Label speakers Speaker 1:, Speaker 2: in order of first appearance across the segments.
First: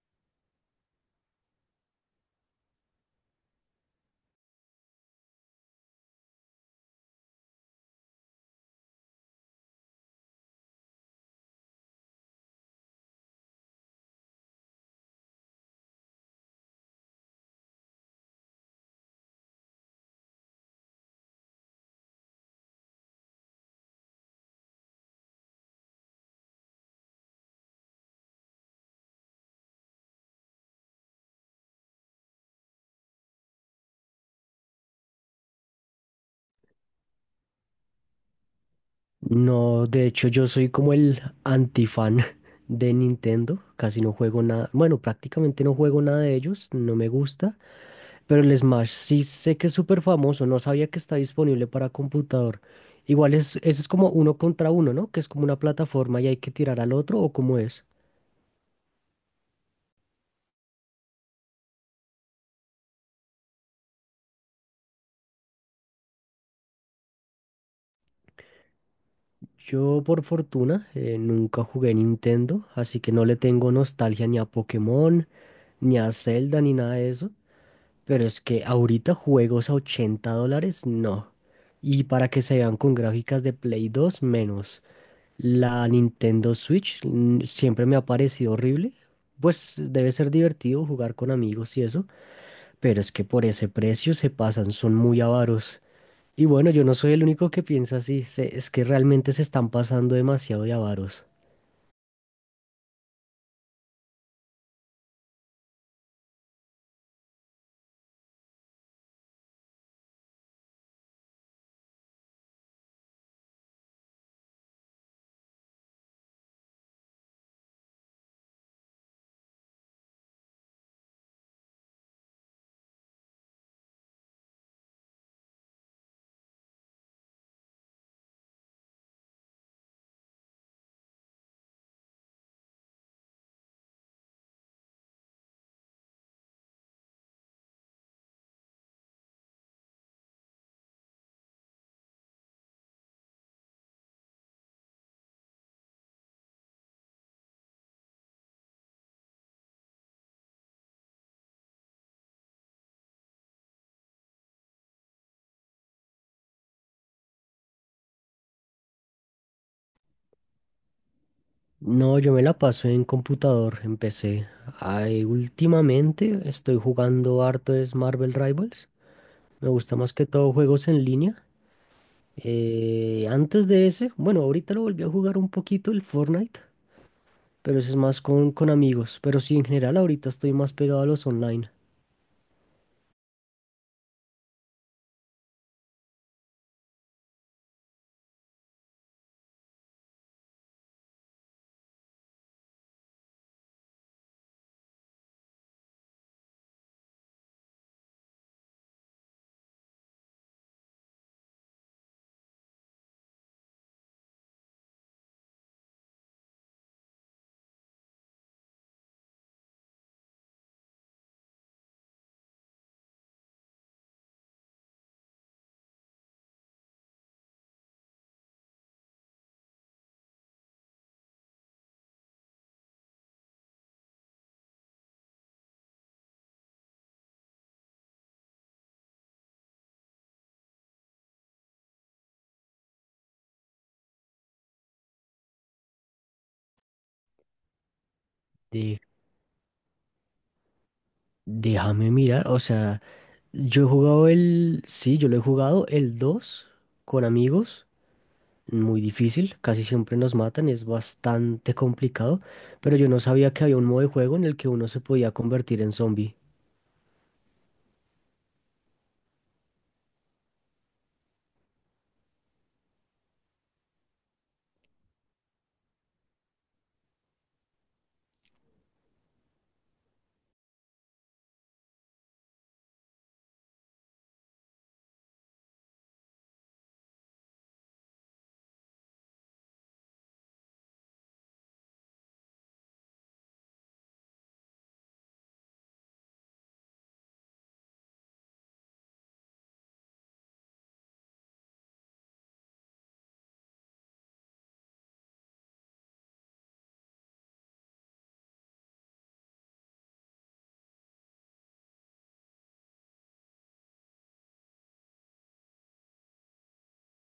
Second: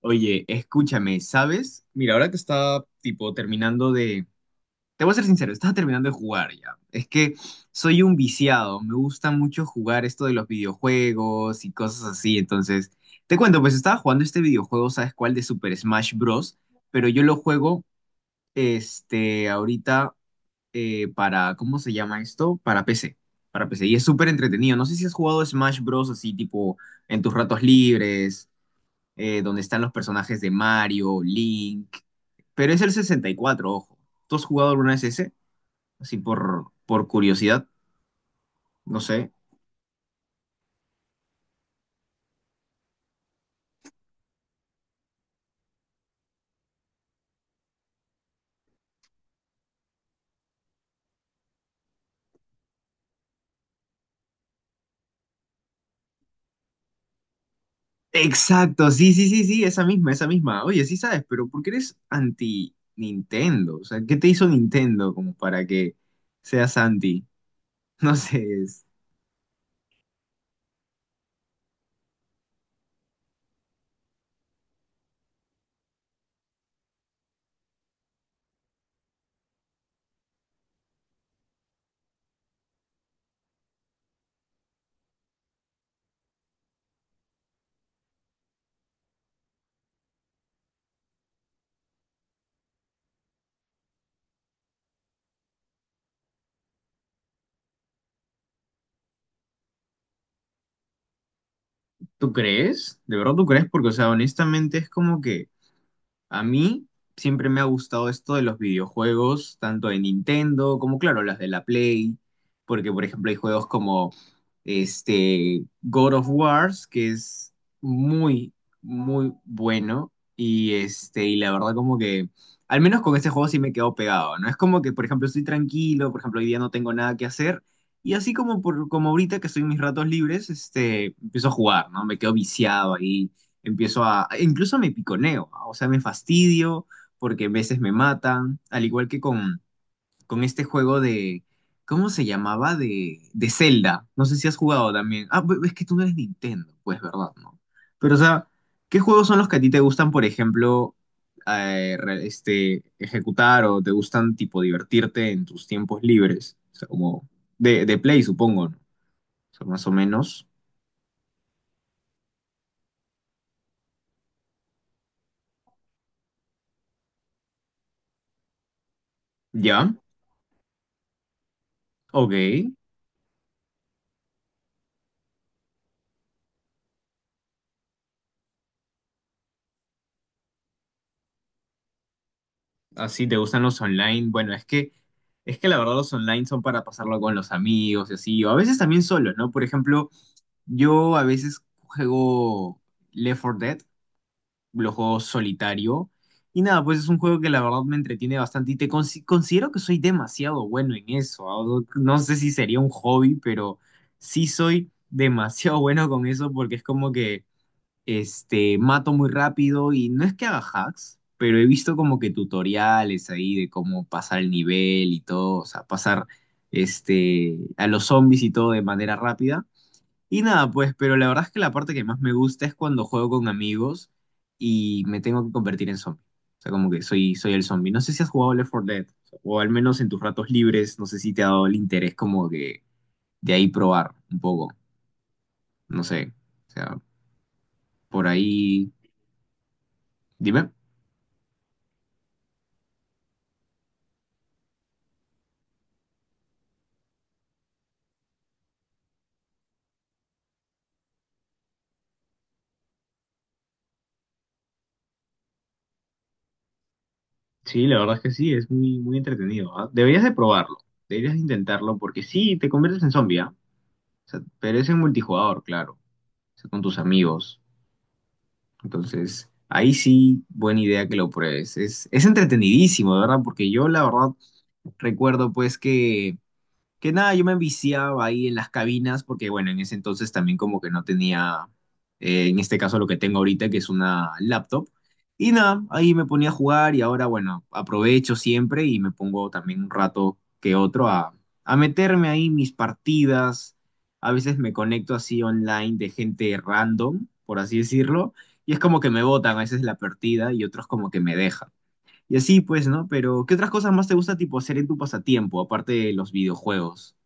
Speaker 1: Oye, escúchame, ¿sabes? Mira, ahora que estaba tipo terminando de. Te voy a ser sincero, estaba terminando de jugar ya. Es que soy un viciado, me gusta mucho jugar esto de los videojuegos y cosas así. Entonces, te cuento, pues estaba jugando este videojuego, ¿sabes cuál? De Super Smash Bros. Pero yo lo juego, ahorita ¿cómo se llama esto? Para PC, para PC. Y es súper entretenido. No sé si has jugado Smash Bros. Así tipo en tus ratos libres donde están los personajes de Mario, Link. Pero es el 64, ojo. ¿Tú has jugado alguna vez ese? Así por curiosidad, no sé.
Speaker 2: No, de hecho yo soy como el antifan de Nintendo, casi no juego nada, bueno, prácticamente no juego nada de ellos, no me gusta, pero el Smash sí sé que es súper famoso, no sabía que está disponible para computador. Igual es, ese es como uno contra uno, ¿no? Que es como una plataforma y hay que tirar al otro o cómo es.
Speaker 1: Exacto, sí, sí, sí, sí, esa misma, esa misma. Oye, sí sabes, pero ¿por qué eres anti Nintendo? O sea, ¿qué te hizo Nintendo como para que seas anti? No sé.
Speaker 2: Yo por fortuna nunca jugué Nintendo, así que no le tengo nostalgia ni a Pokémon, ni a Zelda, ni nada de eso. Pero es que ahorita juegos a $80, no. Y para que se vean con gráficas de Play 2 menos. La Nintendo Switch siempre me ha parecido horrible. Pues debe ser divertido jugar con amigos y eso, pero es que por ese precio se pasan, son muy avaros. Y bueno, yo no soy el único que piensa así, es que realmente se están pasando demasiado de avaros.
Speaker 1: ¿Tú crees? ¿De verdad tú crees? Porque, o sea, honestamente es como que a mí siempre me ha gustado esto de los videojuegos, tanto de Nintendo como, claro, las de la Play, porque, por ejemplo, hay juegos como este God of Wars, que es muy, muy bueno, y la verdad como que, al menos con este juego sí me quedo pegado, ¿no? Es como que, por ejemplo, estoy tranquilo, por ejemplo, hoy día no tengo nada que hacer, y así como, como ahorita que estoy en mis ratos libres, empiezo a jugar, ¿no? Me quedo viciado ahí empiezo incluso me piconeo, ¿ah? O sea, me fastidio porque a veces me matan, al igual que con este juego ¿cómo se llamaba? De Zelda, no sé si has jugado también. Ah, pues, es que tú no eres Nintendo, pues, ¿verdad? No. Pero, o sea, ¿qué juegos son los que a ti te gustan, por ejemplo, ejecutar o te gustan, tipo, divertirte en tus tiempos libres? O sea, como de play, supongo, ¿no? O sea, más o menos.
Speaker 2: No, yo me la paso en computador, en PC. Ay, últimamente estoy jugando harto es Marvel Rivals. Me
Speaker 1: ¿Ya?
Speaker 2: gusta más que todo juegos en línea.
Speaker 1: Ok.
Speaker 2: Antes de ese, bueno, ahorita lo volví a jugar un poquito el Fortnite, pero eso es más con amigos. Pero sí, en general ahorita estoy más pegado a los online.
Speaker 1: Así te gustan los online. Bueno, es que la verdad los online son para pasarlo con los amigos y así, o a veces también solo, ¿no? Por ejemplo, yo a veces juego Left 4 Dead, lo juego solitario, y nada, pues es un juego que la verdad me entretiene bastante y te considero que soy demasiado bueno en eso. ¿Ah? No sé si sería un hobby, pero sí soy demasiado bueno con eso porque es como que mato muy rápido y no es que haga hacks, pero he visto como que tutoriales ahí de cómo pasar el nivel y todo, o sea, pasar a los zombies y todo de manera rápida. Y nada, pues, pero la verdad es que la parte que más me gusta es cuando juego con amigos y me tengo que convertir en zombie. O sea, como que soy el zombie. No sé si has jugado Left 4 Dead, o al menos en tus ratos libres, no sé si te ha dado el interés como que de ahí probar un poco, no sé. O sea, por ahí,
Speaker 2: De-
Speaker 1: dime.
Speaker 2: déjame mirar, o sea, yo he jugado el, sí, yo lo he jugado el 2 con amigos. Muy difícil, casi siempre nos matan, es bastante complicado, pero yo no sabía que había un modo de juego en el que uno se podía convertir en zombie.
Speaker 1: Sí, la verdad es que sí, es muy, muy entretenido, ¿ah? Deberías de probarlo, deberías de intentarlo, porque sí, te conviertes en zombie, ¿ah? O sea, pero es en multijugador, claro, o sea, con tus amigos. Entonces, ahí sí, buena idea que lo pruebes. Es entretenidísimo, de verdad, porque yo la verdad recuerdo pues que nada, yo me enviciaba ahí en las cabinas porque, bueno, en ese entonces también como que no tenía, en este caso lo que tengo ahorita, que es una laptop. Y nada, ahí me ponía a jugar y ahora, bueno, aprovecho siempre y me pongo también un rato que otro a meterme ahí mis partidas. A veces me conecto así online de gente random, por así decirlo, y es como que me botan a veces la partida y otros como que me dejan. Y así pues, ¿no? Pero, ¿qué otras cosas más te gusta tipo hacer en tu pasatiempo, aparte de los videojuegos?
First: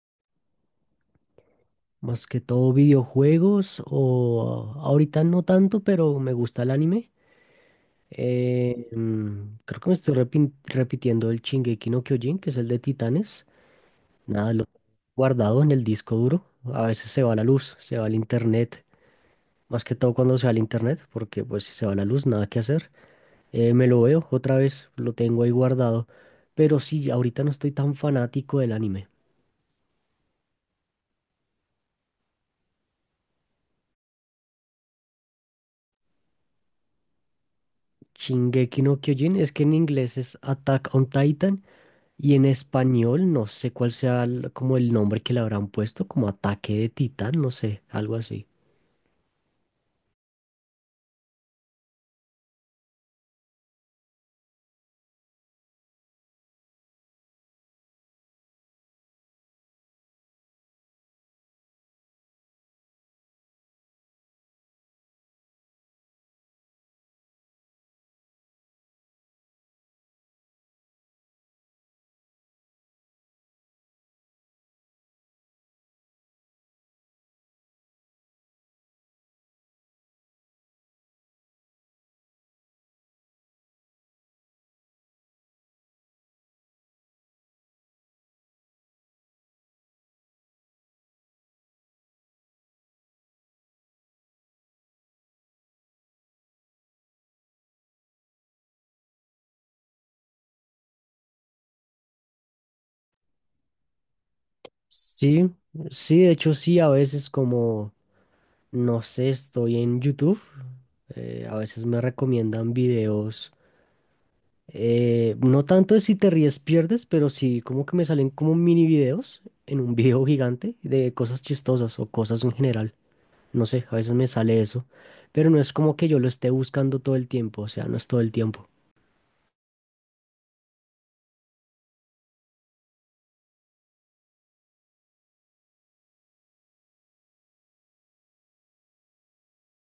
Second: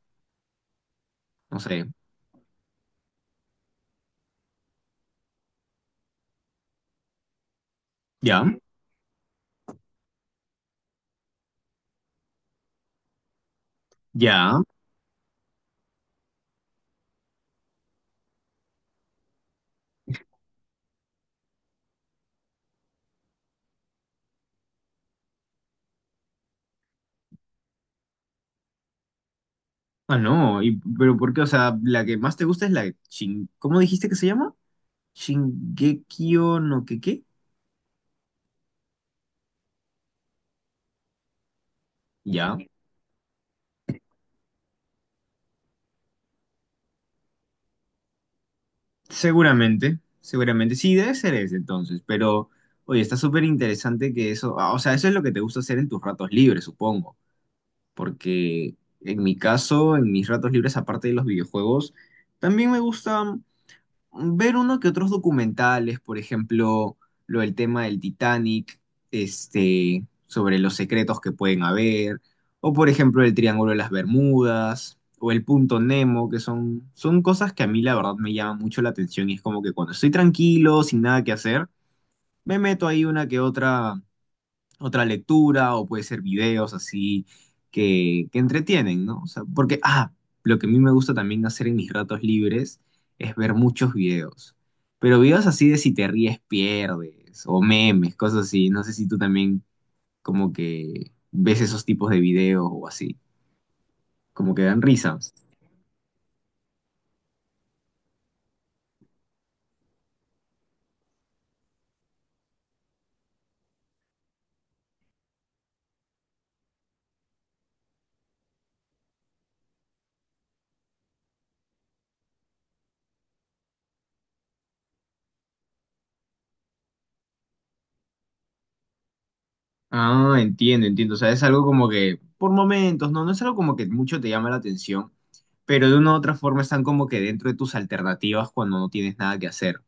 Speaker 1: No sé.
Speaker 2: Más que todo videojuegos o ahorita no tanto, pero me gusta el anime.
Speaker 1: Ya,
Speaker 2: Creo que me estoy repitiendo el Shingeki no Kyojin, que es el de Titanes. Nada,
Speaker 1: ya.
Speaker 2: lo tengo guardado en el disco duro. A veces se va la luz, se va el internet. Más que todo cuando se va el internet, porque pues si se va la luz, nada que hacer. Me lo veo otra vez, lo tengo ahí guardado. Pero sí, ahorita no estoy tan fanático del anime.
Speaker 1: Ah, no. Y, pero ¿por qué? O sea, la que más te gusta es la Shin... ¿Cómo dijiste que se llama? Shingekio no que qué.
Speaker 2: Shingeki no Kyojin, es que en inglés es Attack on Titan. Y en
Speaker 1: Ya.
Speaker 2: español, no sé cuál sea como el nombre que le habrán puesto, como ataque de titán, no sé, algo así.
Speaker 1: Seguramente, seguramente. Sí, debe ser ese entonces. Pero, oye, está súper interesante que eso. Ah, o sea, eso es lo que te gusta hacer en tus ratos libres, supongo. Porque en mi caso, en mis ratos libres, aparte de los videojuegos, también me gusta ver uno que otros documentales, por ejemplo, lo del tema del Titanic, sobre los secretos que pueden haber, o por ejemplo el Triángulo de las Bermudas, o el Punto Nemo, que son cosas que a mí la verdad me llaman mucho la atención y es como que cuando estoy tranquilo, sin nada que hacer, me meto ahí una que otra lectura o puede ser videos así que entretienen, ¿no? O sea, porque, ah, lo que a mí me gusta también hacer en mis ratos libres es ver muchos videos, pero videos así de si te ríes pierdes o memes, cosas así, no sé si tú también como que ves esos tipos de videos o así, como que dan risa.
Speaker 2: Sí, sí, de hecho sí, a veces como, no sé, estoy en YouTube, a veces me recomiendan videos, no tanto de si te ríes pierdes, pero sí como que me salen como mini videos en un video gigante de cosas chistosas o cosas en general. No sé, a veces me sale eso, pero no es como que yo lo esté buscando todo el tiempo, o sea, no es todo el tiempo.
Speaker 1: Ah, entiendo, entiendo, o sea, es algo como que por momentos, ¿no? No es algo como que mucho te llama la atención. Pero de una u otra forma están como que dentro de tus alternativas cuando no tienes nada que hacer.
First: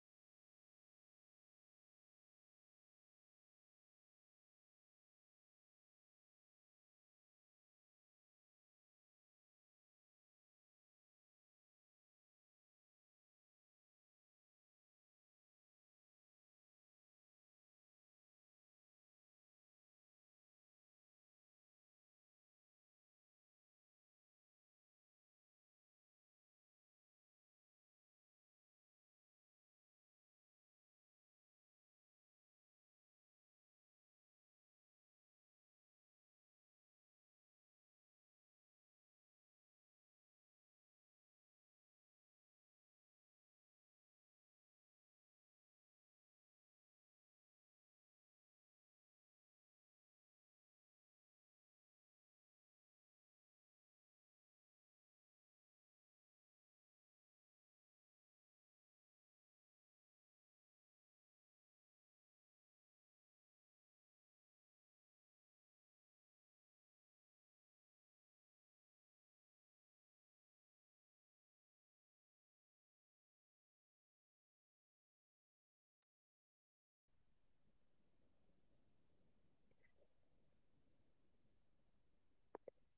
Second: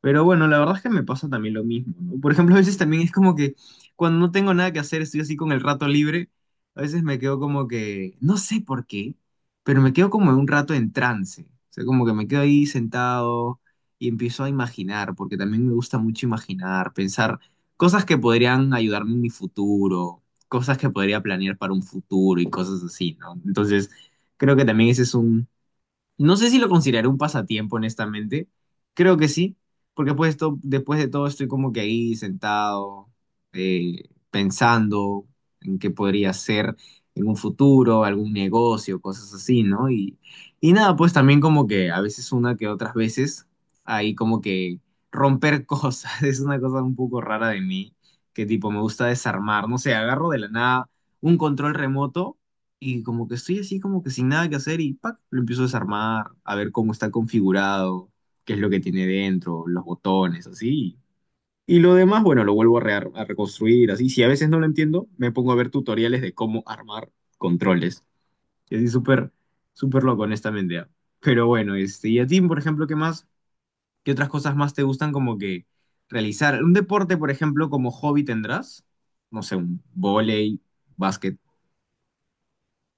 Speaker 1: Pero bueno, la verdad es que me pasa también lo mismo, ¿no? Por ejemplo, a veces también es como que cuando no tengo nada que hacer, estoy así con el rato libre, a veces me quedo como que, no sé por qué, pero me quedo como un rato en trance. O sea, como que me quedo ahí sentado y empiezo a imaginar, porque también me gusta mucho imaginar, pensar cosas que podrían ayudarme en mi futuro, cosas que podría planear para un futuro y cosas así, ¿no? Entonces, creo que también ese es no sé si lo consideraré un pasatiempo, honestamente. Creo que sí, porque pues después de todo estoy como que ahí sentado, pensando en qué podría ser en un futuro, algún negocio, cosas así, ¿no? Y nada, pues también como que a veces una que otras veces, ahí como que romper cosas, es una cosa un poco rara de mí, que tipo me gusta desarmar, no sé, agarro de la nada un control remoto y como que estoy así, como que sin nada que hacer y ¡pac! Lo empiezo a desarmar, a ver cómo está configurado, qué es lo que tiene dentro, los botones, así. Y lo demás, bueno, lo vuelvo a reconstruir, así. Si a veces no lo entiendo, me pongo a ver tutoriales de cómo armar controles. Y así súper, súper loco, honestamente. ¿Ah? Pero bueno, y a ti, por ejemplo, ¿qué más? ¿Qué otras cosas más te gustan como que realizar? ¿Un deporte, por ejemplo, como hobby tendrás? No sé, un vóley, básquet.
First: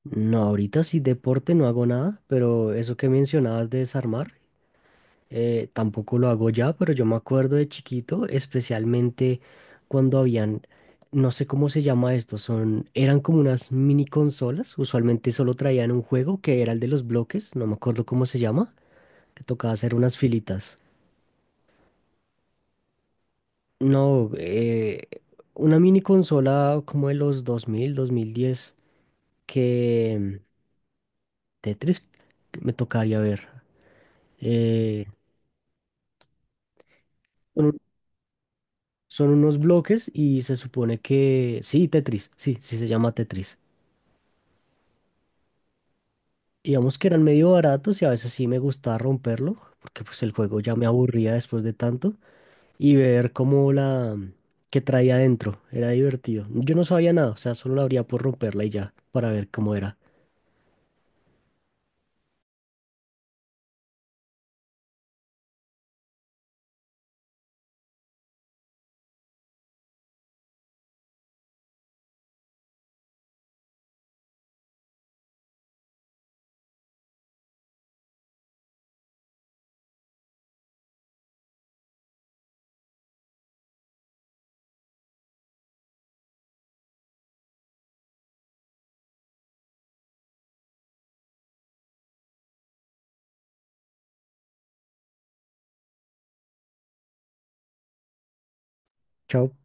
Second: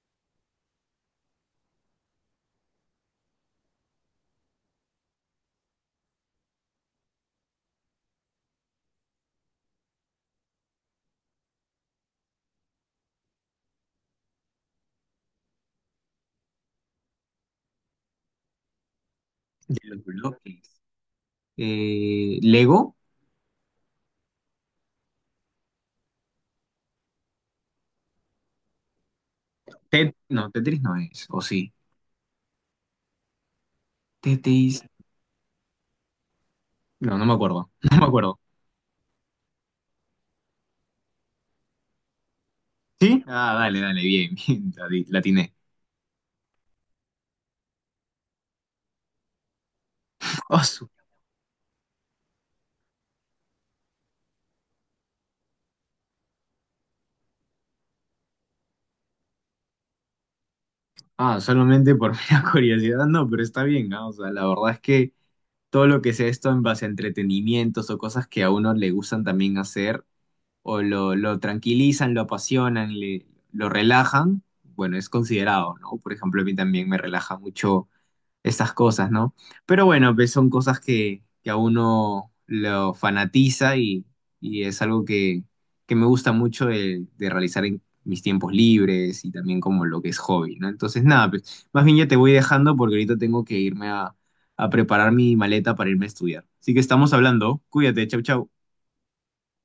Speaker 2: No, ahorita sí deporte no hago nada, pero eso que mencionabas de desarmar, tampoco lo hago ya, pero yo me acuerdo de chiquito, especialmente cuando habían, no sé cómo se llama esto, son, eran como unas mini consolas, usualmente solo traían un juego que era el de los bloques, no me acuerdo cómo se llama, que tocaba
Speaker 1: De
Speaker 2: hacer
Speaker 1: los
Speaker 2: unas filitas.
Speaker 1: bloques. Lego.
Speaker 2: No, una mini consola como de los 2000, 2010,
Speaker 1: Tet-
Speaker 2: que
Speaker 1: no, Tetris no es, o sí.
Speaker 2: Tetris me tocaría ver.
Speaker 1: Tetris.
Speaker 2: Eh,
Speaker 1: No, no me acuerdo. No me acuerdo.
Speaker 2: Son unos bloques y se supone que... Sí, Tetris, sí, sí se llama
Speaker 1: ¿Sí? Ah,
Speaker 2: Tetris.
Speaker 1: dale, dale, bien, bien, la, la atiné.
Speaker 2: Digamos que eran medio baratos y a veces sí me gustaba romperlo, porque pues el juego
Speaker 1: Oh,
Speaker 2: ya me
Speaker 1: su-
Speaker 2: aburría después de tanto, y ver cómo la... que traía adentro, era divertido. Yo no sabía nada, o sea, solo la abría por romperla y ya, para ver cómo era.
Speaker 1: Ah, solamente por mera curiosidad, no, pero está bien, ¿no? O sea, la verdad es que todo lo que sea esto en base a entretenimientos o cosas que a uno le gustan también hacer, o lo tranquilizan, lo apasionan, lo relajan, bueno, es considerado, ¿no? Por ejemplo, a mí también me relaja mucho estas cosas, ¿no? Pero bueno, pues son cosas que a uno lo fanatiza y es algo que me gusta mucho de realizar en mis tiempos libres y también como lo que es hobby, ¿no? Entonces, nada, pues más bien ya te voy dejando porque ahorita tengo que irme a preparar mi maleta para irme a estudiar. Así que estamos hablando. Cuídate, chau, chau.
Speaker 2: Chao.